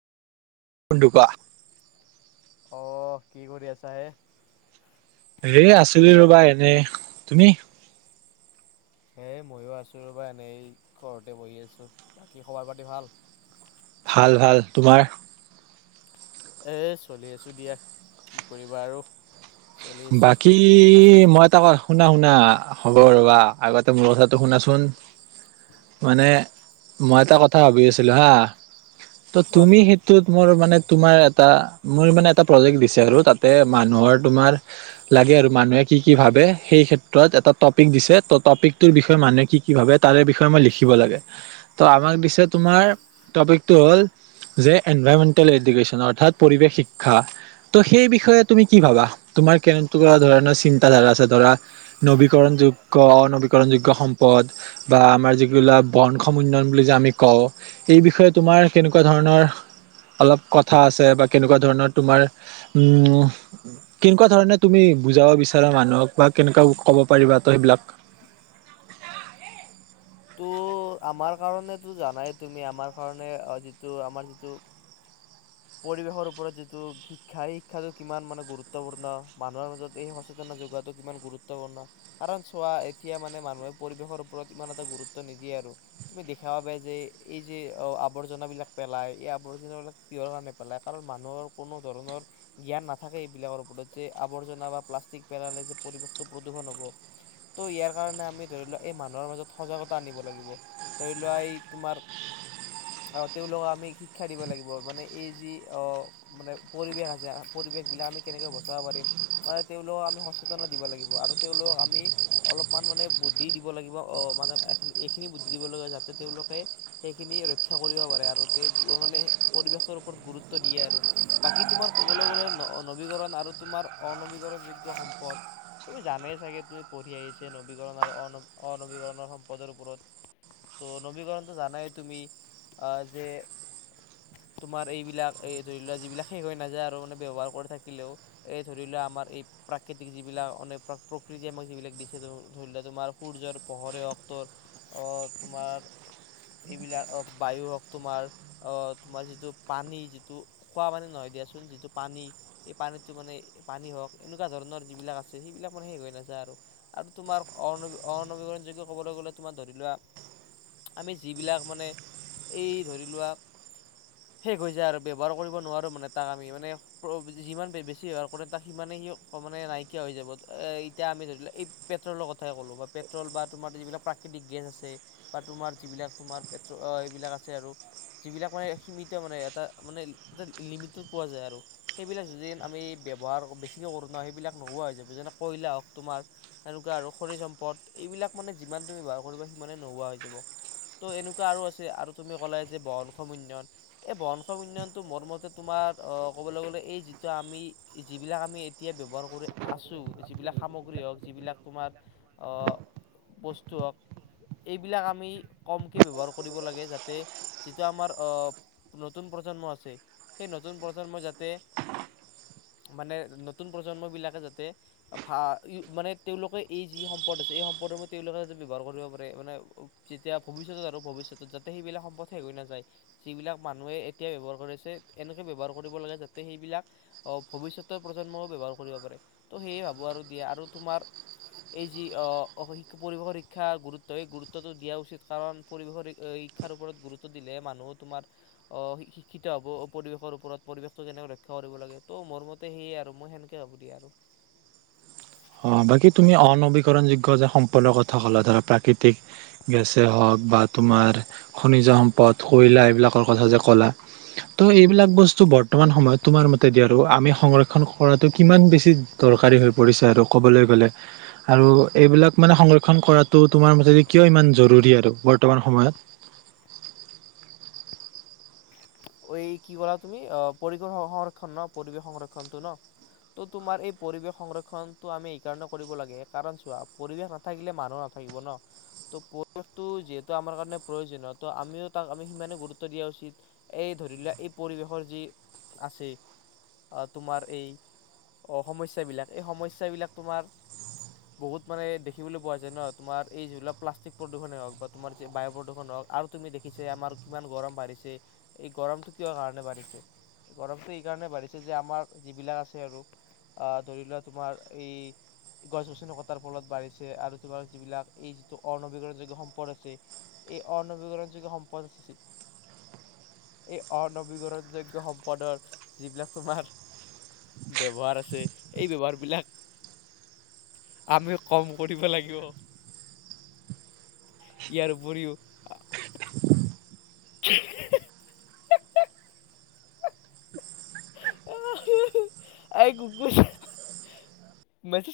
কোনটো কোৱা অ কি কৰি আছা হে এ আছিলি ৰবা এনে তুমি এ ময়ো আছো ৰ'বা এনেই ঘৰতে বহি আছো বাকী খবৰ পাতি ভাল ভাল ভাল তোমাৰ এ চলি আছো দিয়া কি কৰিবা আৰু চলি আছো। বাকী বাকী মই এটা কৰ শুনা শুনা হ'ব ৰ'বা আগতে মোৰ কথাটো শুনাচোন মানে মই এটা কথা ভাবি আছিলোঁ হা ত তুমি কোৱাচোন? সেইটোত মোৰ মানে তোমাৰ এটা মোৰ মানে এটা প্ৰজেক্ট দিছে আৰু তাতে মানুহৰ তোমাৰ লাগে আৰু মানুহে কি কি ভাবে সেই ক্ষেত্ৰত এটা টপিক দিছে ত টপিকটোৰ বিষয়ে মানুহে কি কি ভাবে তাৰে বিষয়ে মই লিখিব লাগে ত আমাক দিছে তোমাৰ টপিকটো হল যে এনভাৰমেন্টেল এডুকেছন অৰ্থাৎ পৰিৱেশ শিক্ষা ত সেই বিষয়ে তুমি কি ভাবা তোমাৰ কেনেকুৱা ধৰণৰ চিন্তাধাৰা আছে ধৰা নবীকৰণ যোগ্য অনবীকৰণ যোগ্য সম্পদ বা আমাৰ যিবিলাক বন সম উন্নয়ন বুলি যে আমি কওঁ এই বিষয়ে তোমাৰ কেনেকুৱা ধৰণৰ অলপ কথা আছে বা কেনেকুৱা ধৰণৰ তোমাৰ উ কেনেকুৱা ধৰণে তুমি বুজাব বিচাৰা মানুহক বা কেনেকুৱা ক'ব পাৰিবা ত সেইবিলাক ত আমাৰ কাৰণটো জানাই তুমি আমাৰ কাৰনে যিটো আমাৰ যিটো পৰিৱেশৰ ওপৰত যিটো শিক্ষা এই শিক্ষাটো কিমান মানে গুৰুত্বপূৰ্ণ মানুহৰ মাজত এই সচেতন যোগাটো কিমান গুৰুত্বপূৰ্ণ কাৰণ চোৱা এতিয়া মানে মানুহে পৰিৱেশৰ ওপৰত ইমান এটা গুৰুত্ব। গুৰুত্ব নিদিয়ে আৰু তুমি দেখা পাবা যে এই যে আৱৰ্জনাবিলাক পেলায় এই আৱৰ্জনাবিলাক কিহ কাৰণে পেলায় কাৰণ মানুহৰ কোনো ধৰণৰ জ্ঞান নাথাকে এইবিলাকৰ ওপৰত যে আৱৰ্জনা বা প্লাষ্টিক পেলালে যে পৰিৱেশটো প্ৰদূষণ হব ত' ইয়াৰ কাৰণে আমি ধৰি লোৱা এই মানুহৰ মাজত সজাগতা আনিব লাগিব ধৰি লোৱা এই তোমাৰ অহ তেওঁলোকক আমি শিক্ষা দিব লাগিব মানে এই যি আহ মানে পৰিৱেশ আছে পৰিৱেশ বিলাক আমি কেনেকৈ বচাব পাৰিম মানে তেওঁলোকক আমি সচেতন দিব লাগিব আৰু তেওঁলোকক আমি অলপমান মানে বুদ্ধি দিব লাগিব অহ মানে এহ এইখিনি বুদ্ধি দিব লগে যাতে তেওঁলোকে সেইখিনি ৰক্ষা কৰিব পাৰে আৰু তেওঁ মানে পৰিৱেশৰ ওপৰত গুৰুত্ব দিয়ে আৰু বাকী তোমাৰ ক'বলৈ গ'লে ন নৱীকৰণ আৰু তোমাৰ অনবীকৰণ যোগ্য সম্পদ তুমি জানেই চাগে তুমি পঢ়ি আহিছে নবীকৰণ আৰু অন অনবীকৰণৰ সম- পদৰ ওপৰত ত' নবীকৰণটো জানাই তুমি যে তোমাৰ এইবিলাক এই ধৰি লোৱা যিবিলাক শেষ হৈ নাযায় আৰু মানে ব্যৱহাৰ কৰি থাকিলেও এই ধৰি লোৱা আমাৰ এই প্ৰাকৃতিক যিবিলাক প্ৰকৃতি আমাক যিবিলাক দিছে ধৰি লোৱা তোমাৰ সূৰ্যৰ পোহৰে হওক তোমাৰ এইবিলাক বায়ু হওক তোমাৰ তোমাৰ যিটো পানী যিটো খোৱা পানী নহয় দিয়াচোন যিটো পানী সেই পানীটো মানে পানী হওক এনেকুৱা ধৰণৰ যিবিলাক আছে সেইবিলাক মানে শেষ হৈ নাযায় আৰু আৰু তোমাৰ অ অনবীকৰণযোগ্য ক'বলৈ গ'লে তোমাৰ ধৰি লোৱা আমি যিবিলাক মানে এই ধৰি লোৱা শেষ হৈ যায় আৰু ব্যৱহাৰ কৰিব নোৱাৰোঁ মানে তাক আমি মানে যিমান বেছি ব্যৱহাৰ কৰোঁ তাক সিমানেই সি মানে নাইকিয়া হৈ যাব এ ইতা আমি ধৰি লোৱা এই পেট্ৰলৰ কথাই ক'লোঁ বা পেট্ৰল বা তোমাৰ যিবিলাক প্ৰাকৃতিক গেছ আছে বা তোমাৰ যিবিলাক তোমাৰ পেট্ৰ এইবিলাক আছে আৰু যিবিলাক মানে সীমিত মানে এটা মানে এটা লিমিটত পোৱা যায় আৰু সেইবিলাক যদি আমি ব্যৱহাৰ বেছিকৈ কৰোঁ ন সেইবিলাক নোহোৱা হৈ যাব যেনে কয়লা হওক তোমাৰ তেনেকুৱা আৰু খনিজ সম্পদ এইবিলাক মানে যিমান তুমি ব্যৱহাৰ কৰিবা সিমানে নোহোৱা হৈ যাব ত' এনেকুৱা আৰু আছে আৰু তুমি ক'লাই যে বহনক্ষম উন্নয়ন এই বহনক্ষম উন্নয়নটো মোৰ মতে তোমাৰ আহ ক'বলৈ গ'লে এই যিটো আমি যিবিলাক আমি এতিয়া ব্যৱহাৰ কৰি আছো যিবিলাক সামগ্ৰী হওক যিবিলাক তোমাৰ আহ বস্তু হওক এইবিলাক আমি কমকে ব্যৱহাৰ কৰিব লাগে যাতে যিটো আমাৰ আহ নতুন প্ৰজন্ম আছে সেই নতুন প্ৰজন্ম যাতে মানে নতুন প্ৰজন্মবিলাকে যাতে ভা--মানে তেওঁলোকে এই যি সম্পদ আছে এই সম্পদ প্ৰথমতে তেওঁলোকে যাতে ব্যৱহাৰ কৰিব পাৰে মানে যেতিয়া ভৱিষ্যতত আৰু ভৱিষ্যতত যাতে সেইবিলাক সম্পদ শেষ হৈ নাযায় যিবিলাক মানুহে এতিয়া ব্যৱহাৰ কৰিছে এনেকৈ ব্যৱহাৰ কৰিব লাগে যাতে সেইবিলাক ভৱিষ্যতৰ প্ৰজন্মও ব্যৱহাৰ কৰিব পাৰে ত' সেয়ে ভাবোঁ আৰু দিয়ে আৰু তোমাৰ এই যি অ পৰিৱেশৰ শিক্ষা গুৰুত্ব সেই গুৰুত্বটো দিয়া উচিত কাৰণ পৰিৱেশৰ শিক্ষাৰ ওপৰত গুৰুত্ব দিলে মানুহ তোমাৰ অ শিক্ষিত হব পৰিৱেশৰ ওপৰত পৰিৱেশটো কেনেকৈ ৰক্ষা কৰিব লাগে ত' মোৰ মতে সেয়ে আৰু মই সেনেকে ভাবো দিয়া আৰু অ বাকী তুমি অনবীকৰণযোগ্য যে সম্পদৰ কথা ক'লা ধৰা প্ৰাকৃতিক গেছে হওক বা তোমাৰ খনিজ সম্পদ কৈলা এইবিলাকৰ কথা যে ক'লা ত' এইবিলাক বস্তু বৰ্তমান সময়ত তোমাৰ মতে দিয় আৰু আমি সংৰক্ষণ কৰাটো কিমান বেছি দৰকাৰী হৈ পৰিছে আৰু ক'বলৈ গ'লে আৰু এইবিলাক মানে সংৰক্ষণ কৰাটো তোমাৰ মতে কিয় ইমান জৰুৰী আৰু বৰ্তমান সময়ত। এই কি কৰা তুমি অ পৰিৱেশ সংৰক্ষণ ন পৰিৱেশ সংৰক্ষনটো ন ত তোমাৰ এই পৰিৱেশ সংৰক্ষনটো আমি এইকাৰণে কৰিব লাগে কাৰণ চোৱা পৰিৱেশ নাথাকিলে মানুহ নাথাকিব ন ত' পৰিৱেশটো যিহেতু আমাৰ কাৰণে প্ৰয়োজনীয় ত' আমিও তাক আমি সিমানে গুৰুত্ব দিয়া উচিত। এই ধৰি লোৱা এই পৰিৱেশৰ যি আছে তোমাৰ এই সমস্যাবিলাক এই সমস্যাবিলাক তোমাৰ বহুত মানে দেখিবলৈ পোৱা যায় ন তোমাৰ এই যিবিলাক প্লাষ্টিক প্ৰদূষণেই হওক বা তোমাৰ এই বায়ু প্ৰদূষণ হওক আৰু তুমি দেখিছে আমাৰ কিমান গৰম বাঢ়িছে। এই গৰমটো কিয় কাৰণে বাঢ়িছে গৰমটো এইকাৰণে বাঢ়িছে যে আমাৰ যিবিলাক আছে আৰু আহ ধৰি লোৱা তোমাৰ এই গছ গছনি কটাৰ ফলত বাঢ়িছে আৰু তোমাৰ যিবিলাক এই যিটো অনবীকৰণযোগ্য সম্পদ আছে এই অনবীকৰণযোগ্য সম্পদ। এই অনবীকৰণ যোগ্য সম্পদৰ যিবিলাক তোমাৰ ব্যৱহাৰ আছে এই ব্যৱহাৰ বিলাক আমি কম কৰিব লাগিব ইয়াৰ উপৰিও। [unintelligible] আহ এই গুকু মছ।